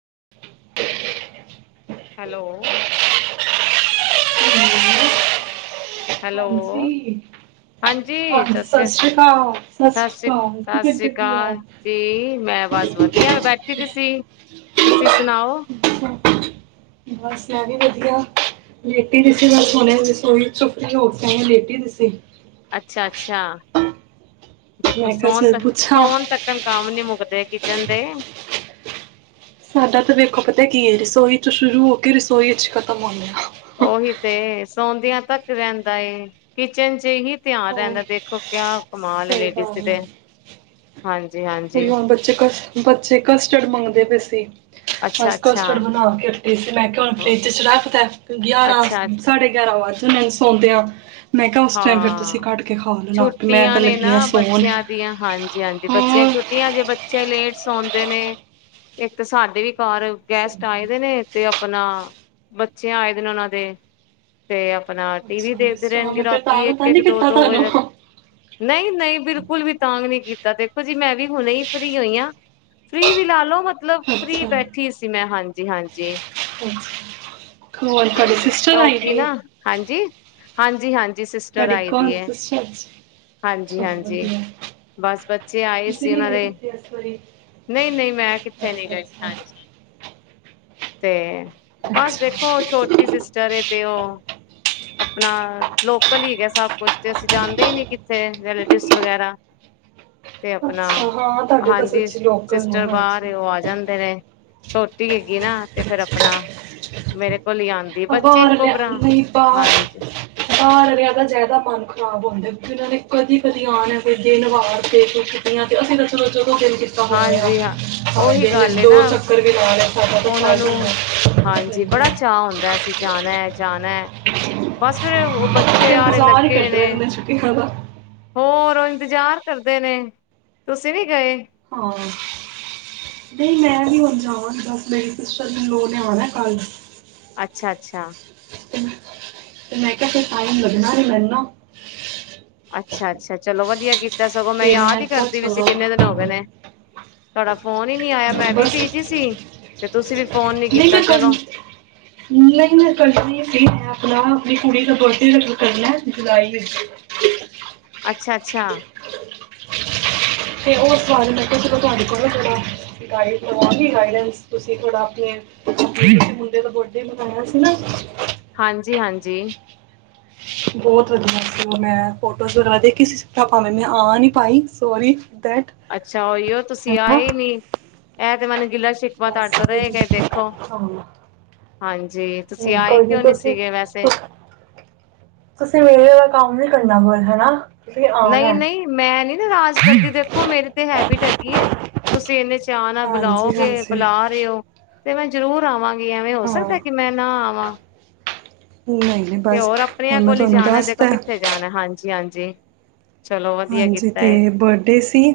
[unintelligible] Hello hello ਹਾਂਜੀ ਹਾਂ ਸਤਿ ਸ੍ਰੀ ਅਕਾਲ ਸਤਿ ਸ੍ਰੀ ਅਕਾਲ ਕੀ ਸਤਿ ਸ੍ਰੀ ਕਰਦੇ ਪੇਉ ਅਕਾਲ ਜੀ ਮੈਂ ਬਸ ਵਧੀਆ ਬੈਠੀ ਦੀ ਸੀ। ਤੁਸੀਂ ਸੁਣਾਓ? ਬਸ ਵਧੀਆ ਵ ਲੇਟੀ ਪਈ ਸੀ, ਬਸ ਹੁਣੇ ਬਿਸਂਤਰੇ ਚ ਲੇਟੀ ਪਈ ਸੀ। ਅੱਛਾ ਅੱਛਾ ਦੇਖੋ ਮੈਂ ਕਿਹਾ ਸੋਹਣ ਚਲ ਤ ਪੁੱਛਾਂ ਸੋਹਣ ਤੱਕ ਕਾਮ ਨੀ ਮੁੱਕਦੇ ਕਿਚਨ ਦੇ ਸਾਡਾ ਤਾਂ ਵੇਖੋ ਪਤਾ ਕੀ ਹੈ ਰਸੋਈ ਚ ਸ਼ੁਰੂ ਹੋ ਕੇ ਰਸੋਈ ਚ ਖਤਮ ਹੋਣਾ। ਓਹੀ ਤੇ ਸੌ ਤੱਕ ਰਹਿੰਦਾ ਏ ਕਿਚਨ ਚ ਹੀ ਧਿਆਨ ਹੋਰ ਰਹਿੰਦਾ ਦੇਖੋ ਕਿਆ ਕਮਾਲ ਸਹੀ ਗੱਲ ਲੇਡੀਜ਼ ਹੈ। ਦੇ ਹਾਂਜੀ-ਹਾਂਜੀ ਕੋਈ ਹੁਣ ਬੱਚੇ ਕ ਬੱਚੇ ਕਸਟਰਡ ਮੰਗਦੇ ਪਏ ਸੀ। ਬਸ ਅੱਛਾ-ਅੱਛਾ ਕਸਟਡ ਬਣਾ ਕੇ ਅਤੇ ਇਸ ਮੈਂ ਕਿਹਾ ਹੁਣ ਅੱਛਾ ਫਰਿੱਜ 'ਚ ਰੱਖਦਾ ਗਿਆਰਾਂ ਅੱਛਾ ਅੱਛਾ ਸਾਡੇ ਗਿਆਰਾਂ ਵਜੇ ਨਾਈ ਸੌਦੇ ਆ। ਮੈਂ ਕਿਹਾ ਉਸ ਟਾਈਮ ਫਿਰ ਹਾਂ ਤੁਸੀਂ ਕੇ ਖਾ ਲੈਣਾ ਆਪੇ ਮੈਂ ਛੁੱਟੀਆਂ ਤਾਂ ਨੇ ਲੱਗੀ ਆ ਨਾ ਸੌਣ ਬੱਚਿਆਂ ਦੀਆਂ ਹਾਂਜੀ ਹਾਂਜੀ ਬੱਚਿਆਂ ਹੋਰ ਛੁੱਟੀਆਂ ਜੇ ਬੱਚੇ ਲੇਟ ਸੋਦੇ ਨੇ ਇੱਕ ਤਾਂ ਸਾਡੇ ਵੀ ਘ ਗੈਸਟ ਆਏ ਦੇ ਨੇ ਤੇ ਆਪਣਾ ਬੱਚਿਆਂ ਆਏ ਦਿ ਨੇ ਉਹਨਾਂ ਦੇ ਤੇ ਆਪਣਾ ਟੀ ਵੀ ਅੱਛਾ ਦੇਖਦੇ ਡਿਸਟਰਬ ਰਹਿਣਗੇ ਮੈਂ ਫਿਰ ਰਾਤ ਤਾਂ ਇੱਕ ਤਾਂ ਇੱਕ ਨਹੀਂ ਦੋ ਕੀਤਾ ਦੋ ਤੁਹਾਨੂੰ ਵਜੇ ਨਹੀਂ ਨਹੀਂ ਬਿਲਕੁਲ ਵੀ ਤਾਂਗ ਨੀ ਕੀਤਾ ਦੇਖੋ ਜੀ ਮੈਂ ਵੀ ਹੁਣੇ ਹੀ ਫ੍ਰਰੀ ਹੋਈ ਹਾਂ ਫ੍ਰੀ ਵੀ ਲਾ ਲੋ ਮਤਲਬ ਅੱਛਾ ਫਰੀ ਬੈਠੀ ਸੀ ਮੈਂ ਹਾਂਜੀ ਜੀ ਹਾਂਜੀ ਹੋਰ ਤੁਹਾਡੇ ਹਾਂਜੀ ਸਿਸਟਰ ਆਈ ਕਿਉਂਕਿ ਪਈ ਨਾ ਹਾਂਜੀ ਹਾਂਜੀ ਸਿਸਟਰ ਆਈ ਪਈ ਹੈ ਹਾਂਜੀ ਚਲੋ ਹਾਂਜੀ ਵਧੀਆ ਬਸ ਬੱਚੇ ਆਏ ਤੁਸੀਂ ਸੀ ਨਹੀਂ ਉਹਨਾਂ ਗਏ ਦੇ ਕਿੱਥੇ ਇਸ ਵਾਰੀ ਨਹੀਂ ਨਹੀਂ ਮੈਂ ਕਿੱਥੇ ਨੀ ਅੱਛਾ ਗਈ ਅੱਛਾ ਹਾਂਜੀ ਤੇ ਬਸ ਅੱਛਾ ਦੇਖੋ ਛੋਟੀ ਸਿਸਟਰ ਤੇ ਉਹ ਆਪਣਾ ਲੋਕਲ ਹੀ ਹੇਗੇ ਸਭ ਕੁਛ ਤੇ ਅਸੀਂ ਜਾਂਦੇ ਹੀ ਨ ਕਿੱਥੇ ਰਲੇਟਿਵਸ ਵਗੈਰਾ ਤੇ ਆਪਣਾ ਅੱਛਾ ਹਾਂ ਤੁਹਾਡੇ ਤਾਂ ਹਾਂਜੀ ਸੱਚੀ ਲੋਕਲ ਨੇ ਸਿਸਟਰ ਹਾਂਜੀ ਬਾਹਰ ਉਹ ਆ ਜਾਂਦੇ ਨੇ ਛੋਟੀ ਹੈਗੀ ਨਾ ਤੇ ਫੇਿਰ ਆਪਣਾ ਮੇਰੇ ਕੋਲ ਹੀ ਆਂਦੀ ਬੱਚੇ ਬਾਹਰ ਇੱਕੋ ਲਿਆ ਭਰਾ ਆਉਣ ਬਾਹਰ ਬਾਹਰ ਦਾ ਜ਼ਿਆਦਾ ਮਨ ਖ਼ਰਾਬ ਹੁੰਦਾ ਉਹਨਾਂ ਨੇ ਕਦੀ ਕਦੀ ਆਣਾ ਹੈ ਕੋਈ ਦਿਨ ਵਾਰ ਤੇ ਕੁਛਆਂ ਤੇ ਅਸੀਂ ਰੋ ਦੋ ਨ ਕੀਤਾ ਹੋਣ ਹਾਂਜੀ-ਹਾਂਜੀ ਹਾਂ ਉਹੀ ਗੱਲ ਏ ਨਾ ਦੋ ਚੱਕਰ ਵੀ ਲਾ ਲਾਦਾ ਉਹਨਾਂ ਨੂੰ ਜਾਣਾ ਹੈ ਜਾਣਾ ਹੈ ਬਸ ਉਹ ਬੱਚੇ ਤੇ ਸਾਰੇ ਇੰਤਜ਼ਾਰ ਹੀ ਲੱਗੇ ਕਰਦੇ ਨੇ ਰਹੇ ਛੁੱਟੀਆਂ ਦਾ ਹੋਰ ਇੰਤਜ਼ਾਰ ਕਰਦੇ ਨੇ ਤੁਸੀਂ ਨੀ ਗਏ ਹਾਂ ਨਹੀਂ ਮੈਂ ਵੀ ਹੁਣ ਜਾਵਾਂ ਬਸ ਮੇਰੀ ਸਿਸਟਰ ਲੋ ਨੇ ਆਉਣਾ ਕੱਲ ਅੱਛਾ ਅੱਛਾ ਤੇ ਮੈਂ ਕਿਹਾ ਕੇ ਟਾਈਮ ਲੱਗਣਾ ਮੈਨੂੰ ਅੱਛਾ ਅੱਛਾ ਚਲੋ ਵਧੀਆ ਕੀਤਾ ਸਗੋਂ ਮੈਂ ਤੇ ਯਾਦ ਹੀ ਕਿਹਾ ਕਰਦੀ ਵੀਸੀ ਚਲੋ ਕਿੰਨੇ ਦਿਨ ਹੋ ਗਏ ਨੇ ਤੜਾਪ ਫੋਨ ਹੀ ਨਹੀ ਆਇਆ ਮੈਂ ਵੀ ਬਸ ਬਿਜੀ ਸੀ ਤੇ ਤੁਸੀਂ ਵੀ ਫੋਨ ਨੀ ਨਹੀਂ ਮੈਂ ਕੀਤਾ ਕਰਨ ਚਲੋ ਨਹੀਂ ਮੈਂ ਕਰਨੀ ਸੀ ਮੈਂ ਆਪਣਾ ਆਪਣੀ ਕੁੜੀ ਦਾ ਬਰਥਡੇ ਰੱਖ ਕਰਨਾ ਜੁਲਾਈ ਵਿੱਚ ਅੱਛਾ ਅੱਛਾ ਤੇ ਹੋਰ ਸਾਰੇ ਮੈਂ ਕਿਹਾ ਜਦੋਂ ਤੁਹਾਡੇ ਕੋਲ ਥੋੜਾ ਗਾਈਡ ਕਰਵਾਂਗੀ ਗਾਈਡਸ ਤੁਸੀਂ ਥੋੜਾ ਆਪਣੇ ਮੁੰਡੇ ਦਾ ਬਡੇ ਮਨਾਇਆ ਸੀ ਨਾ ਹਾਂਜੀ ਹਾਂਜੀ ਬਹੁਤ ਵਧੀਆ ਸੀ ਮੈਂ ਫੋਟੋਜ਼ ਵਗੈਰਾ ਦੇਖੀ ਮੈਂ ਆ ਨੀ ਪਾਈ ਸੋਰੀ ਅੱਛਾ ਉਹੀਓ ਤੁਸੀਂ ਆਏ ਨੀ ਮ ਬਸ ਹਾਂਜੀ ਤੁਸੀਂ ਨਹੀਂ ਆਏ ਕੋਈ ਨੀ ਕਿਉਂ ਤੁਸੀਂ ਸੀਗੇ ਵੈਸੇ ਤੁਸੀਂ ਮੇਲੇ ਦਾ ਕੰਮ ਨ ਕਰਨਾ ਬਲ ਹੈਲੋ ਹੈਨਾ ਨਹੀਂ ਨਹੀਂ ਮੈਂ ਨਹੀ ਰਾਜ ਕਰਦੀ ਦੇਖੋ ਮੇਰੀ ਤੇ ਹੈਬਿਟ ਹੈਗੀ ਹੈ ਤੁਸੀਂ ਇੰਨੇ ਚਾਅ ਨਾਲ ਹਾਂਜੀ ਬੁਲਾਓਗੇ ਹਾਂਜੀ ਬੁਲਾ ਰਹੇ ਹੋ ਤੇ ਮੈਂ ਜ਼ਰੂਰ ਆਵਾਂਗੀ ਐਵੇਂ ਹੋ ਹਾਂ ਸਕਦਾ ਕਿ ਮੈਂ ਨਾ ਆਵਾਂ ਨਹੀਂ ਨਹੀਂ ਤੇ ਬਸ ਹੋਰ ਆਪਣਿਆਂ ਹੁਣ ਮੈਂ ਕੋਲ ਹੀ ਤੁਹਾਨੂੰ ਜਾਣਾ ਦੇਖੋ ਦੱਸਤਾ ਕਿੱਥੇ ਜਾਣਾ ਹਾਂਜੀ ਹਾਂਜੀ ਜੀ ਹਾਂਜੀ ਤੇ ਬਰਡੇ ਸੀ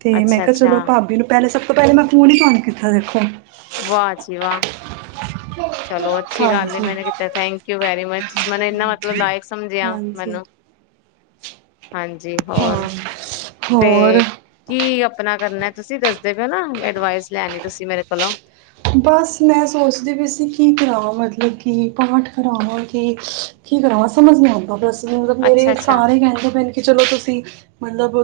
ਤੇ ਮੈਂ ਕਿਹਾ ਅੱਛਾ-ਅੱਛਾ ਚਲੋ ਭਾਬੀ ਨੂੰ ਪਹਿਲੇ ਸਭ ਤੋਂ ਪਹਿਲੇ ਮੈਂ ਫੋਨ ਹੀ ਫਨ ਕੀਤਾ ਦੇਖੋ ਸੱ ਵਾਹਜੀ ਵਾਹ ਚਲੋ ਅੱਛੀ ਗੱਲ ਹਾਂਜੀ ਮੈਨੇ ਕੀਤਾ ਥੈਂਕ ਯੂ ਵੈਰੀ ਮਚ ਮੈਨੂੰ ਇੰਨਾ ਮਤਲਬ ਲਾਇਕ ਸਮਝਿਆ ਹਾਂਜੀ ਮੈਨੂੰ ਹਾਂਜੀ ਹੋਰ ਹਾਂ ਤੇ ਹੋਰ ਕੀ ਆਪਣਾ ਕਰਨਾ ਤੁਸੀਂ ਦੱਸਦੇ ਪਏ ਨਾ ਅਡਵਾਈਸ ਲੈਣੀ ਤੁਸੀਂ ਮੇਰੇ ਕੋਲੋਂ ਬਸ ਮੈਂ ਸੋਚਦੀ ਵੀ ਅ ਕੀ ਕਰਾਂ ਮਤਲਬ ਕਿ ਪਾਠ ਕਰਾਵਾਂ ਕਿ ਕੀ ਕਰਾਵਾਂ ਸਮਝ ਨੀ ਆਂ ਬਸ ਮਤਲਬ ਮੇਰੇ ਅੱਛਾ-ਅੱਛਾ, ਸਾਰੇ ਕਹਿੰਦੇ ਪਏ ਨੇ ਕਿ ਚਲੋ ਤੁਸੀਂ ਮਤਲਬ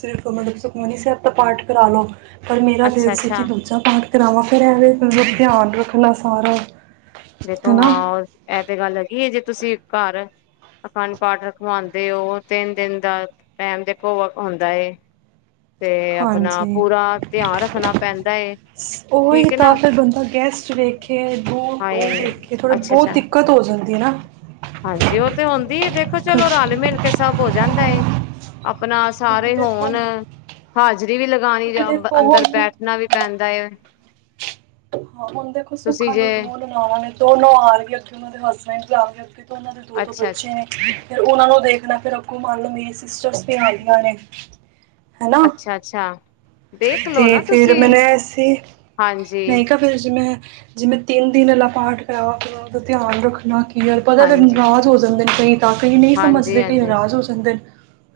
ਸਿਰਫ ਮਤਲਬ ਸੁਖਮਨੀ ਸਾਹਿਬ ਦਾ ਆਪਣਾ ਪਾਠ ਕਰਾ ਲਓ ਪਰ ਮੇਰਾ ਦਿਲ ਸੀ ਕਿ ਅੱਛਾ-ਅੱਛਾ ਦੂਜਾ ਪਾਠ ਕਰਾਵਾਂ ਮਤਲਬ ਧਿਆਨ ਰੱਖਣਾ ਸਾਰਾ ਦੇਖੋ ਹਨਾ ਹਾਂ ਇਹ ਤੇ ਗੱਲ ਹੈ ਜੇ ਤੁਸੀਂ ਘਰ ਅਖੰਡ ਪਾਠ ਰਖਵਾਉਂਦੇ ਹੋ ਤਿੰਨ ਦਿਨ ਦਾ ਟੈਮ ਦੇਖੋ ਹੁੰਦਾ ਹੈ ਹਾਂਜੀ ਧਿਆਨ ਰੱਖਣਾ ਪੈਂਦਾ ਏ ਉਹੀ ਠੀਕ ਹੈ ਤਾਂ ਨਾ ਫਿਰ ਬੰਦਾ ਗੈਸਟ ਵੇਖੇ ਦੂਰ ਹਾਏ ਉਹ ਵੇਖੇ ਥੋੜ੍ਹੇ ਅੱਛਾ ਬਹੁਤ ਅੱਛਾ ਦਿੱਕਤ ਹੋ ਜਾਂਦੀ ਹੈ ਨਾ ਹਾਂਜੀ ਉਹ ਤੇ ਹ ਦੀ ਦੇਖੋ ਚਲੋ ਕਿਉਂਕਿ ਰਲ ਮਿਲ ਕੇ ਸਭ ਹੋ ਜਾਂਦਾ ਆਪਣਾ ਸਾਰੇ ਦੇਖੋ ਹੋਣ ਹਾਜ਼ਰੀ ਵੀ ਲਗਾਉਣੀ ਕਿਉਂਕਿ ਜਾ ਦੇਖੋ ਅੰਦਰ ਹੁਣ ਬੈਠਣਾ ਵੀ ਪੈਂਦਾ ਹ ਹੁਣ ਦੇਖੋ ਤੁਸੀਂ ਸੁੱਖਾਂ ਜੇ ਨੂੰ ਜਾਵੇਤੇ ਉਹਨਾਂ ਦੇ ਦੋ ਦੋ ਅੱਛਾ ਅੱਛਾ ਬੱਚੇ ਨੇ ਫਿਰ ਉਹਨਾਂ ਨੂੰ ਦੇਖਣਾ ਫਿਰ ਘੋ [unintelligible] ਮੇਰੇ ਸਿਸਟਰਸ ਬਮਾਰਆਂ ਨੇ ਹਨਾ ਅੱਛਾ-ਅੱਛਾ। ਤੇ ਫੇਰ ਮਿਲਿਐ ਸੀ, ਹਾਂਜੀ ਮੈਂ ਕੇਆ ਫਿਰ ਜੀ ਮੈਂ ਜਿਵੇਂ ਤਿੰਨ ਦਿਨ ਅਲਾ ਪਾਠ ਕਰਾਂਵਾ, ਆਪਣਾ ਓ ਦਾ ਧਿਆਨ ਰੱਖਣਾ। ਕੀ ਯਾਰ ਪਤਾ ਤਾਂ ਹਾਂਜੀ ਨਰਾਜ ਹੋ ਜਾਂਦੇ। ਕਈ ਤਾਂ ਕਈ ਨਈਂ ਹਾਂਜੀ ਸਮਝਦੇ, ਕਈ ਹਾਂਜੀ ਨਰਾਜ ਹੋ ਜਾਂਦੇ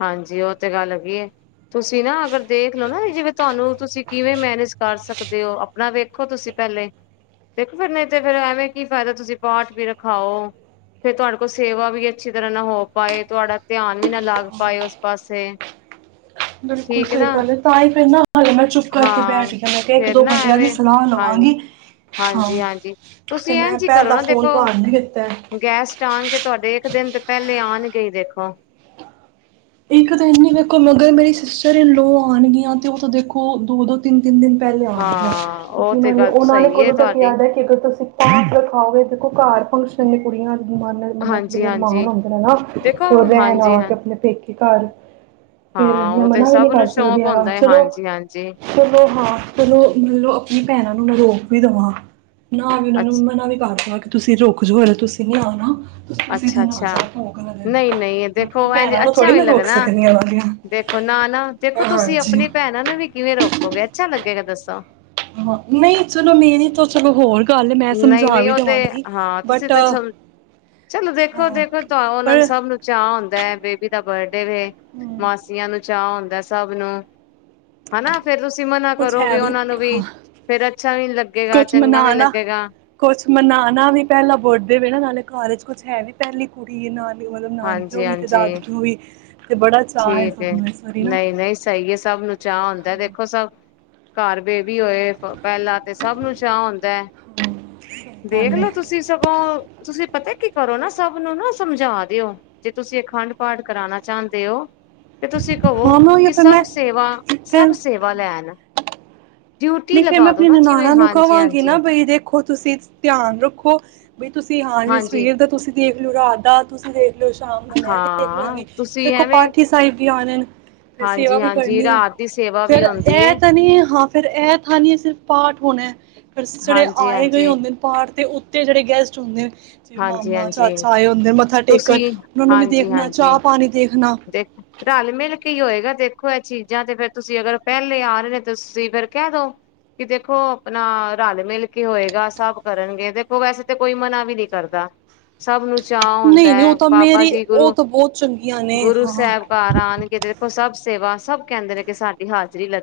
ਹਾਂਜੀ, ਓ ਤੇ ਗੱਲ ਹੈਗੀ ਏ। ਤੁਸੀਂ ਨਾ ਅਗਰ ਦੇਖਲਓ ਨਾ ਜਿਵੇਂ ਤੁਆਨੂੰ ਤੁਸੀਂ ਕਿਵੇਂ ਮੈਨੇਜ ਕਰ ਸਕਦੇ ਓ ਆਪਣਾ ਵੇਖੋ ਤੁਸੀਂ ਪੈੱਲੇ, ਦੇਖੋ ਫਿਰ ਨਈਂ ਤੇ ਫੇਰ ਐਵੇਂ ਕੀ ਫਾਇਦਾ ਤੁਸੀਂ ਪਾਠ ਵੀ ਰਖਾਓ, ਫੇਰ ਤੁਆਡੇ ਕੋਲ ਸੇਵਾ ਵੀ ਅੱਛੀ ਤਰ੍ਹਾਂ ਨਾ ਹੋ ਪਾਏ ਤੁਆਡਾ ਧਿਆਨ ਵੀ ਨਾ ਲਾਗ ਪਾਏ ਉਸ ਪਾਸੇ। ਬਿਲਕੁਲ ਠੀਕ ਹੈ ਸਹੀ ਨਾ ਗੱਲ ਐ, ਤਾਂ ਈ ਫੇਰ ਨਾ ਹਾਲੇ ਮੈਂ ਚੁੱਪ ਕਰਕੇ ਹਾਂ ਬੈਠ ਗਿਆ ਮੈਂ ਕੇਆ ਇੱਕ ਫੇਰ ਦੋ ਨਾ ਬੰਦਿਆਂ ਦੀ ਐਵੇਂ ਸਲਾਹ ਹਾਂਜੀ ਲਵਾਂਗੀ। ਹਾਂ, ਹਾਂਜੀ ਹਾਂਜੀ। ਫਿਰ ਤੁਸੀਂ ਮੈਂ ਇੰਝ ਹੀ ਕਰੋ ਪੈੱਲਾ ਨਾ ਫੋਨ ਦੇਖੋ ਤੁਆਨੂੰ ਲੀਤਾ। ਗੈਸਟ ਕੀ ਦੇਖੋਂ? ਇੱਕ ਤਾਂ ਏਂਨੀ ਦੇਖੋ ਮਗਰ ਮੇਰੀ ਸਿਸਟਰ ਇਨਲੋ ਆਣਗੀਆਂ, ਤੇ ਓ ਤਾਂ ਦੇਖੋ ਦੋ-ਦੋ ਤਿੰਨ ਤਿੰਨ ਦਿਨ ਪੈੱਲੇ ਆਣਗਈਆਂ, ਹਾਂ ਉਹ ਕਿਉਂਕਿ ਤੇ ਗੱਲ ਓਨਾਂ ਨੇ ਸਹੀ ਹੈ ਕਦੋਂ ਤੱਕ ਤੁਹਾਡੀ ਯਾਦ ਐ ਕਿ ਅਗਰ ਤੁਸੀਂ ਖਾਓ ਦੇਖੋ ਘਾਰ ਫੰਕਸ਼ਨ ਨੇ ਕੁੜੀਆਂ ਮਨ ਮਨਾਂ ਚ ਹਾਂਜੀ ਬੜੇ ਹਾਂਜੀ। ਅਰਮਾਨ ਹੁੰਦੇ ਨੇ ਨਾ, ਦੇਖੋ ਕਿ ਓ ਰੈਣ ਹਾਂਜੀ ਆ ਹਾਂ ਕੇ ਆਪਣੇ ਪੇਕੇ ਘਰ ਫਿਰ ਹਾਂ ਮੈਂ ਉਹ ਤੇ ਮਨਾ ਵੀ ਨਹੀਂ ਸਭ ਨੂੰ ਕਰ ਸਕਦੀ ਸ਼ੌਕ ਵਾਂ, ਹੁੰਦਾ ਹੈ ਚਲੋ ਹਾਂਜੀ ਹਾਂਜੀ ਚਲੋ ਹਾਂ ਚਲੋ ਿਮਲੋ ਆਪਣੀ ਭੈਣਾਂ ਉਹਨੂੰ ਰੋਕ ਵੀ ਦਵਾਂ। ਨਾ ਵੀ ਉਹਨਾ ਨੂੰ ਅੱਛ ਮੈਂ ਨਾ ਵੀ ਕਰ ਦੇਾਂ [unintelligible] ਤੁਸੀਂ ਰੁੱਕ ਜੋ ਹਜੇ ਤੁਸੀਂ ਨਹੀਂ ਆਓ ਨਾ ਉਸੀ ਅੱਛਾ ਦਿੰਨ ਆ ਜੋ ਅੱਛਾ ਭੋਗ ਵਾਲੇ ਦਿੰਨ ਨਹੀਂ ਨਹੀਂ ਮੈਂ ਦੇਖੋ ਐਂਜ ਭੈਣਾਂ ਨੂੰ ਅੱਛਾ ਥੋੜ੍ਹੀ ਵੀ ਮੈਂ ਰੋਕ ਲੱਗਦਾ, ਸਕਦੀ ਹਾਂ ਉਹਨਾਂ ਦੀਆਂ ਦੇਖੋ ਨਾ-ਨਾ ਦੇਖੋ ਤੁਸੀਂ ਹਾਂਜੀ। ਆਪਣੀ ਭੈਣਾਂ ਨੂੰ ਵੀ ਕਿਵੇਂ ਰੋਕੋਗੇ ਅੱਛਾ ਲੱਗੇਗਾ ਦੱਸੋ ਹਾਂ, ਨਹੀਂ ਚਲੋ ਮੇਰੀ ਤਾਂ ਚਲੋ ਹੋਰ ਗੱਲ ਏ ਮੈਂ ਸਮਝਾ ਨਹੀਂ-ਨਹੀਂ ਵੀ ਉਹ ਤੇ, ਦੇਵਾਂਗੀ। ਹਾਂ! ਤੁਸੀਂ ਬਟ ਤੇ ਚਲ ਚਲੋ ਹਾਂ ਦੇਖੋ-ਦੇਖੋ ਤੁਹਾਨੂੰ ਉਹਨਾਂ ਨੂੰ ਪਰ ਸਭ ਨੂੰ ਚਅ ਹੁੰਦਾ ਬੇਬੀ ਦਾ ਬਰਡ ਦੇ ਹੂੰ ਮਾਸੀਆਂ ਨੂੰ ਚਾਅ ਹੁੰਦਾ ਆ ਸੱਭ ਨੂੰ, ਹਨਾ? ਫੇਰ ਤੁਸੀਂ ਮਨਾ ਕੁਛ ਹੈ ਕਰੋਗੇ ਉਹਨਾ ਨੂੰ ਵੀ ਹਾਂ ਫੇਰ ਅੱਛਾ ਨਹੀਂ ਲੱਗੇਗਾ ਕੁਛ ਚੰਗਾ ਵੀ ਨਹੀਂ ਮਨਾਣਾ ਲੱਗੇ ਕੁਛ ਮਨਾਉਣਾ ਵੀ ਪਹਿਲਾਂ ਬਰਡੇ ਵੀ ਆ ਨਾਲੇ ਘਰ ਿੱਵਜ ਕੁਛ ਹੈ ਵੀ ਪਹਿਲੀ ਕੁੜੀ ਹੈ ਹਾਂਜੀ ਹਾਂਜੀ ਤੇ ਬੜਾ ਚਾਅ ਏ ਠੀਕ ਸਭ ਹੈ, ਨੂੰ ਇਸ ਵਾਰੀ ਨਾ। ਨਹੀਂ ਨਹੀਂ ਸਹੀ ਹੈ, ਸਭ ਨੂੰ ਚਾਅ ਹੁੰਦਾ ਹਾਂ ਦੇਖੋ ਸਭ ਘਰ ਦੇ ਵੀ ਹੋਏ ਪਹਿਲਾਂ ਤੇ ਸਭ ਨੂੰ ਚਾਅ ਹੁੰਦਾ ਹੈ ਹਾਂ ਸਹੀ ਗੱਲ ਏ ਦੇਖਲੋ ਤੁਸੀਂ ਸਗੋਂ ਤੁਸੀਂ ਪਤਾ ਕੀ ਕਰੋ ਨਾ ਸਭ ਨੂੰ ਨਾ ਸਮਝਾ ਓ ਜੇ ਤੁਸੀਂ ਅਖੰਡ ਪਾਠ ਕਰਾਉਣਾ ਚਾਹੁੰਦੇ ਹੋ ਤੇ ਤੁਸੀਂ ਕਹੋ ਹਾਂ ਮੈਂ ਉਹੀਓ ਕਿ ਫਿਰ ਸਭ ਮੈਂ ਸੇਵਾ ਸਭ ਇੱਥੇ ਸੇਵਾ ਲੈਣ ਡਿਊਟੀ ਨਹੀਂ ਫੇਰ ਮੈਂ ਲਗਾ ਦੋ ਆਪਣੇ ਨਾ ਜਿਵੇਂ ਨਨਾਣਾਂ ਨੂੰ ਕਵਾਂਗੀ ਹਾਂਜੀ-ਹਾਂਜੀ। ਨਾ ਬਈ ਦੇਖੋ ਤੁਸੀਂ ਧਿਆਨ ਰੱਖੋ ਵੀ ਤੁਸੀਂ ਹਾਂਲੇ ਹਾਂਜੀ ਹਾਂਜੀ ਸਵੇਰ ਦਾ ਤੁਸੀਂ ਦੇਖ ਲੋ ਰਾਦਾ ਤੁਸੀਂ ਦੇਖ ਲ ਸ਼ਾਮ ਦਾ ਮੈਂ ਦੇਖ ਹਾਂ ਲਾਂਗੀ ਤੁਸੀਂ ਦੇਖੋ ਐਵੇਂ ਪਾਠੀ ਸਾਹਿਬ [unintelligible] ਫ ਸੇਵਾ ਵੀ ਹਾਂਜੀ-ਹਾਂਜੀ ਕਰਨੀ ਰਾਤ ਦੀ ਸੇਵਾ ਫੇਰ ਵੀ ਹੁੰਦੀ ਏ। ਇਹ ਤਾਂ ਨੀ ਹਾ। ਫਿਰ ਇਹ ਥਾ ਨਹੀਂ ਸਿਰਫ਼ ਪਾਠ ਹੋਣਾ ਫਿਰ ਜਿਹੜੇ ਆਏ ਗਏ ਹਾਂਜੀ-ਹਾਂਜੀ, ਹੁੰਦੇ ਪਾਠ ਤੇ ਤੇ ਜਿਹੜੇ ਗਸਟ ਹੁੰਦੇ‌ ਨ ਹਾਂਜੀ ਹਾਂਜੀ ਟੇਕਣ ਤੁਸੀਂ ਉਹਨਾਂ ਨੂੰ ਵੀ ਹਾਂਜੀ ਦੇਖਣਾ ਹਾਂਜੀ ਚਾਹ ਪਾਣੀ ਦੇਖਣਾ ਦੇਖ ਰਲ ਮਿਲ ਕੀ ਹੋਏਗਾ ਦੇਖੋ ਦੇਖੋ ਇਹ ਚੀਜ਼ਾਂ ਤੇ ਫੇਰ ਤੁਸੀਂ ਅਗਰ ਪਹਿਲੇ ਆ ਰਹੇ ਨੇ ਤਾਂ ਤੁਸੀਂ ਫੇਰ ਕਹਿ ਦੋ ਕਿ ਦੇਖੋ ਆਪਣਾ ਰਲ ਮਿਲ ਕੇ ਹੋਏਗਾ ਸਭ ਕਰਨਗੇ, ਦੇਖੋ ਵੈਸੇ ਤਾਂ ਕੋਈ ਮਨਾ ਵੀ ਨਹੀਂ ਕਰਦਾ ਸਭ ਨੂੰ ਉ ਚਾ ਹੁੰਦਾ ਨਹੀਂ ਨਹੀਂ ਹੈ ਉਹ ਤਾਂ ਬਾਬਾ ਮੇਰੀ ਜੀ ਉਹ ਗੁਰੂ ਤਾਂ ਬਹੁਤ ਚੰਗੀਆਂ ਨੇ ਗੁਰੂ ਹਾਂ ਸਾਹਿਬਕਾਰ ਆਉਣਗੇ ਤੇ ਦੇਖੋ ਸਭ ਸੇਵਾ ਸਭ ਕਹਿੰਦੇ ਨੇ ਕਿ ਸਾਡੀ ਹਾਜ਼ਰੀ ਲੱ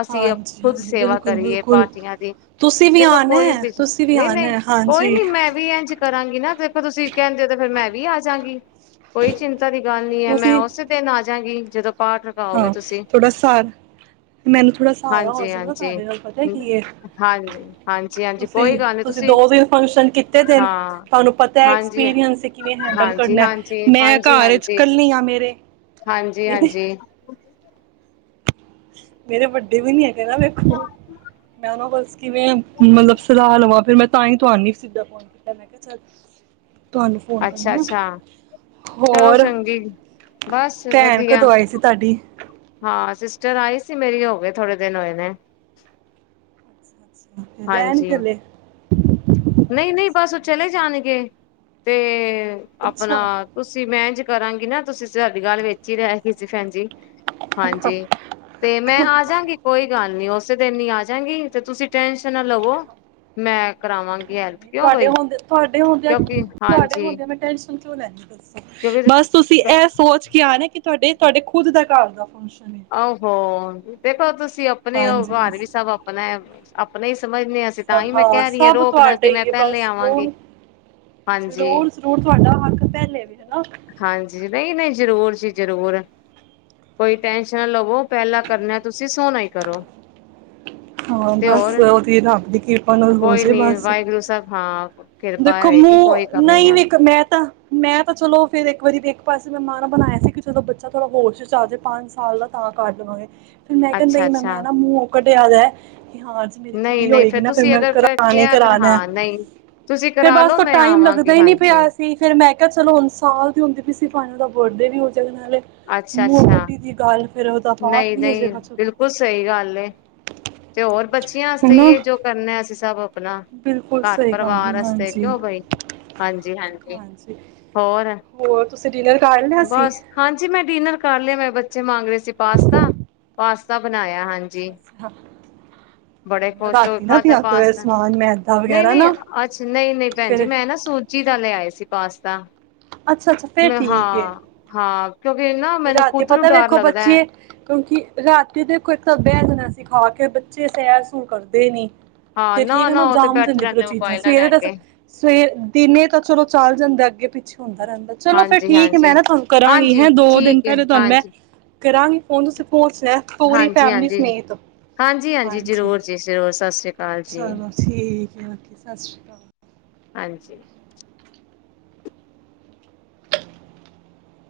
ਅਸੀਂ ਹਾਂਜੀ ਖੁੱਦ ਹਾਂਜੀ ਸੇਵਾ ਬਿਲਕੁਲ ਕਰੀਏ ਬਿਲਕੁਲ ਪਾਰਟੀਆਂ ਦੀ ਤੁਸੀਂ ਵੀ ਦੇਖੋ ਆਣਾ ਕੋਈ ਹੈ, ਵੀ ਤੁਸੀਂ ਨਹੀਂ ਆਣਾ ਨਹੀਂ ਹੈ, ਕੋਈ ਹਾਂਜੀ। ਨੀ ਮੈਂ ਵੀ ਇੰਝ ਕਰਾਂਗੀ ਨਾ ਤੇ ਤੁਸੀਂ ਕਹਿੰਦੇ ਹੋ ਤੇ ਫਿਰ ਮੈਂ ਵੀ ਆ ਜਾਂਗੀ ਕੋਈ ਚਿੰਤਾ ਦੀ ਗੱਲ ਨਹੀਂ ਹੈ ਮੈਂ ਉਸੇ ਦਿਨ ਆ ਜਾ ਗੀ ਜਦੋਂ ਪਾਠ ਰਕਾਓਗੇ ਹਾਂ ਤੁਸੀਂ ਥੋੜਾ ਸਹਾਰਾ ਮੈਨੂੰ ਥੋੜਾ ਸਹਾਰਾ ਹੋ ਹਾਂਜੀ ਜਾਗਾ ਹਾਂਜੀ ਤੁਹਾਡੇ ਨਾਲ ਪਤਾ ਕੀ ਹਾਂ ਹਾਂਜੀ ਹਾਂਜੀ ਤੁਸੀਂ ਕੋਈ ਗੱਲ ਨੀ ਤੁਸੀਂ ਦੋ ਦਿਨ ਫੰਕਸ਼ਨ ਕੀਤੇ ਪੇਨ ਹਾਂ ਤੁਹਾਨੂੰ ਪਤਾ ਹੈ ਹਾਂਜੀ ਐਕਸਪੀਰੀਅੰਸ ਕਿਵੇਂ ਹੈਂਡਲ ਹਾਂਜੀ ਹਾਂਜੀ ਕਰਨਾ ਮੈਂ ਹਾਂਜੀ ਘਰ ਹਾਂਜੀ ਇਕੱਲੀ ਆ ਮੇਰੇਰੇ ਹਾਂਜੀ ਹਾਂਜੀ ਮੇਰੇ ਵੱਡੇ ਵੀ ਨੀ ਹੈਗੇ ਨਾ ਵੇਖੋ ਮੈਂ ਨਾ ਬਸ ਕਿਵੇਂ ਮਤਲਬ ਸਲਾਹ ਲਵਾਂ ਫਿਰ ਮੈਂ ਤਾਂਹੀ ਤੁਹੀ ਸਿੱਧਾ ਫੋਨ ਕੀਤਾ ਮੈਂ ਕਿਹਾ ਚੱਲ ਤੁਹਾਨੂੰ ਫੋਨ ਅੱਛਾ ਕਰਨੀ ਆ ਅੱਛਾ ਚਲੋ ਹੋਰ ਚੰਗੀ ਬਸ ਭੈਣ ਵਧੀਆ ਕਦੋਂ ਆਈ ਸੀ ਤੁਹਾਡੀ? ਹਾਂ ਸਿਸਟਰ ਆਈ ਸੀ ਮੇਰੀ ਹੋ ਗਏ ਥੋੜੇ ਦਿਨ ਹੋਏ ਨੇ ਰਹਿਣ ਹਾਂਜੀ ਚਲੇ ਨਹੀਂ ਨਹੀਂ ਅੱਛਾ ਬਸ ਚਲੋ ਚਲੇ ਵਧੀਆ ਜਾਣਗੇ ਤੇ ਅੱਛਾ ਆਪਣਾ ਤੁਸੀਂ ਮੈਂ ਕਰਾਂਗੀ ਨਾ, ਤੁਸੀਂ ਸਾਡੀ ਗੱਲ ਵਿੱਚ ਹੀ ਰਹਿ ਗੀ ਸੀ ਭੈਣ ਜੀ। ਹਾਂਜੀ, ਤੇ ਮੈਂ ਆਜਾਂਗੀ ਕੋਈ ਗੱਲ ਨੀ ਉਸੇ ਦਿਨ ਨ ਆ ਜਾਂਗੀ ਤੇ ਤੁਸੀਂ ਟ ਨਾ ਲਵੋ, ਮੈਂ ਕਰਾਵਾਂਗੀ ਹੈਲਪ ਕਿਉਂ ਤੁਹਾਡੇ ਬਈ ਹ ਤੁਹਾਡੇ ਹੁੰਦੇਆ, ਕਿਉਂਕਿ ਤੁਹਾਡੇ ਹਾਂਜੀ ਹੁੰਦੇ ਮੈਂ ਟੈਂਨਸ਼ਨ ਕਿਂਓ ਲੈਦੀ ਦੱਸੋ ਕਿਉਂਕਿ ਬਸ, ਤੁਸੀਂ ਇਹ ਸੋਚ ਕੇ ਆ ਕਿ ਤੁਹਾਡੇ, ਤੁਹਾਡੇ ਖੁਦ ਦਾ ਘਰ ਦਾ ਫੰਕਸ਼ਨ ਹੈ ਆਹੋ, ਦੇਖੋ ਤੁਸੀਂ ਆਪਨੇ ਓ, ਹਾਂਜੀ ਘਰ ਵੀ ਸਭ ਆਪਨੈ। [inaudible] ਸਭਾਵਾਂ ਸਭ ਤੁਹਾਡਾ ਕਿ ਮੈਂ ਹੀ ਹੈ, ਪਹਿਲੇ ਬਸ ਆਵਾਂਗੀ ਹੋਰ ਹਾਂਜੀ ਜ਼ਰੂਰ ਜ਼ਰੂਰ ਤੁਹਾਡਾ ਹ [inaudible] ਹਾਂਜੀ, ਨਈੰ -ਨਈੰ ਜ਼ਰੂਰ ਜੀ। ਜਰੂਰ, ਕੋਈ ਟੈਸ਼ਨ ਨ ਲਵੋ ਪਹਿਲਾਂ ਕਰਨਾ ਤੁਸੀਂ ਸੋਣਾ ਹੀ ਕਰੋ, ਹਾਂ ਤੇ ਬਸ ਹੋਰ ਉਹਦੀ ਰੱਬ ਦੀ ਕਿਰਪਾ ਨਾਲ ਹੋ ਕੋਈ ਜੇ ਨੀ ਬਸ ਵਾਹਿਗੁਰੂ ਸਾਹਿਬ ਹਾਂ ਕਿਰਪਾ ਦੇਖੋ ਹੋਏਗੀ ਕੋਈ ਮੂੰਹ ਕਮੀ ਨੀ ਨਹੀਂ ਆਂਦੀ ਵੇਖ ਮੈਂ ਤਾਂ ਮੈਂ ਤਾਂ ਚਲੋ ਫੇਰ ਇੱਕ ਵਾਰੀ ਵੀ ਇੱਕ ਪਾਸੇ ਮੈਂ ਮਾਨ ਬਣਾਇਆ ਸੀ, ਕਿ ਚਲੋ ਬੱਚਾ ਥੋੜਾ ਹੋਸ ਚ ਆ ਜਾਵੇ ਪੰਜ ਸਾਲ ਦਾ ਤਾਂ, ਕਰ ਦੇਵਾਂਗੇ। ਫਿਰ ਮੈਂ ਕਿਹਾ ਅੱਛਾ ਨਈੰ ਅੱਛਾ ਮੈਂ ਨਾ ਮੂੰਹ ਘਟਿਆਦਾ ਹੈ। ਹਾਂਜੀ ਮੇਰੀ ਨਹੀਂ ਕੁੜੀ ਨਹੀਂ ਹੋਏਗੀ ਫੇਰ ਨਾ, ਫਿਰ ਤੁਸੀਂ ਮੈਂ ਅਗਰ ਕ ਕਰਾਨੀ ਕਿਹਾ ਤਾਂ ਕਰਾਨੈ। ਹਾਂ ਨਹੀਂ ਤੁਸੀਂ ਫੇਰ ਕਰਾ ਬਸ ਲਓ ਤ ਮੈਂ ਟਾਈਮ ਲੱਗਦਾ ਆਵਾਂਗੀ ਹੀ ਨਹੀਂ ਹਾਂਜੀ ਪਿਆ ਸੀ, ਫਿਰ ਮੈਂ ਕਿਹਾ ਚਲੋ, ਹੁਣ ਸਾਲ ਦੀ ਹੁੰਦੀ ਵੀ ਸੀ ਫਾਈਨਲ ਦਾ ਬਰਡੇ ਵੀ ਨਾਲੇ ਮੂੰਹ ਕੱਡੀ ਦੀ ਗੱਲ ਫਿਰ ਉਹਦਾ ਪਾਠ ਨਈੰ ਵੀ ਹੋ -ਨਈੰ ਜਾਏਗਾ ਚਲੋ ਬਿਲਕੁਲ ਸਈ ਗੱਲ ਏ, ਤੇ ਹੋਰ ਬੱਚਿਆਂ ਆਸਤੇ ਈ ਹੈਨਾ ਏ, ਜੋ ਕਰਨਾ ਅਸੀਂ ਸਭ ਆਪਣਾ ਬਿਲਕੁਲ ਘਰ ਸਹੀ ਗੱਲ ਹੈ ਪਰਿਵਾਰਸਤੇ ਹਾਂਜੀ ਕਿਂਓ ਬਈ, ਹਾਂਜੀ ਹਾਂਜੀ। ਹਾਂਜੀ, ਹੋਰ ਹੋਰ ਤੁਸੀਂ ਡਿਨਰ ਕਰ ਲਿਆ ਸੀ। ਬਸ ਹਾਂਜੀ ਮੈਂ ਡਿਨਰ ਕਰ ਲਏ ਮੈਂ ਬੱਚੇ ਮੰਗ ਰਹੇ ਸੀ ਪਾਸਤਾ, ਪਾਸਤਾ ਬਨਾਇਆ ਹਾਂਜੀ। ਅੱਛਾ ਹਾਂਜੀ, ਅੱਛਾ ਬੜੇ ਖੁਸ਼ ਹੋਏ ਰਾਤੀ ਨਾ ਖਾਧਾ ਪਿਆ ਕਰੋ ਇਹ ਪਾਸਤਾ, ਸਮਾਨ ਮੈਦਾ ਨਈੰ ਵਗੈਰਾ -ਨਈੰ ਨਾ ਅੱਜ ਨਈਂ- ਨਈੰ ਭੈਣ ਜੀ ਫਿਰ ਮੈਂ ਨਾ ਸੁਜੀ ਦਾ ਲਿਆ ਆਏ ਸੀ ਪਾਸਤਾ। ਅੱਛਾ -ਅੱਛਾ ਫਿਰ ਮੈਂ ਠੀਕ ਏ। ਹਾਂ ਹਾਂ ਕਿਉਂਕਿ ਨਾ, ਮੈਨੂੰ ਕੁੱਦ ਨੂੰ ਡਰ ਲੱਗਦਾ ਐ। ਕਿਉਂਕਿ ਰਾਤੀ [unintelligible] ਖਾ ਕੇ ਬੱਚੇ ਸੈਰ ਸੂਰ ਕਰਦੇ ਨਹੀਂ ਹਾਂ ਤੇ ਠੀਕ ਹੈ ਨਾ ਉਹ ਤੇ ਜਾਮ ਬੈਠੇ ਜਾਂਦੀ ਫ ਉਹ ਰਹਿੰਦੇ ਚੀਜ਼ਾਂ ਮੋਬਾਇਲ ਨਾ ਸਵੇਰੇ ਲੈ ਤਾਂ ਕੇ ਸਵੇ ਦਿਨੇ ਤਾਂ ਚਲੋ ਚੱਲ ਜਾਂਦਾ ਅੱਗੇ ਪਿੱਛੇ ਹੁੰਦਾ ਰਹਿੰਦਾ ਚਲੋ ਫਿਰ ਹਾਂਜੀ ਠੀਕ ਹੈ ਮੈਂ ਹਾਂਜੀ ਨਾ ਤੁਹਾਨੂੰ ਕਰਾਂਗੀ ਹਾਂਜੀ ਹੈਂ ਦੋ ਠੀਕ ਹਾਂਜੀ ਕਰਾਂਗੇ ਫੋਨ ਤੁਸੀਂ ਪਹੁੰਚਣਾ ਪੂਰੀ ਹਾਂਜੀ ਫੈਮਿਲੀ ਹਾਂਜੀ ਸਮੇਤ ਹਾਂਜੀ ਹਾਂਜੀ ਜ਼ਰੂਰ ਜੀ ਜ਼ਰੂਰ ਸਤਿ ਸ੍ਰੀ ਅਕਾਲ ਜੀ ਚਲੋ ਠੀਕ ਆ ਸਤਿ ਸ਼੍ਰੀ ਅਕਾਲ ਹਾਂਜੀ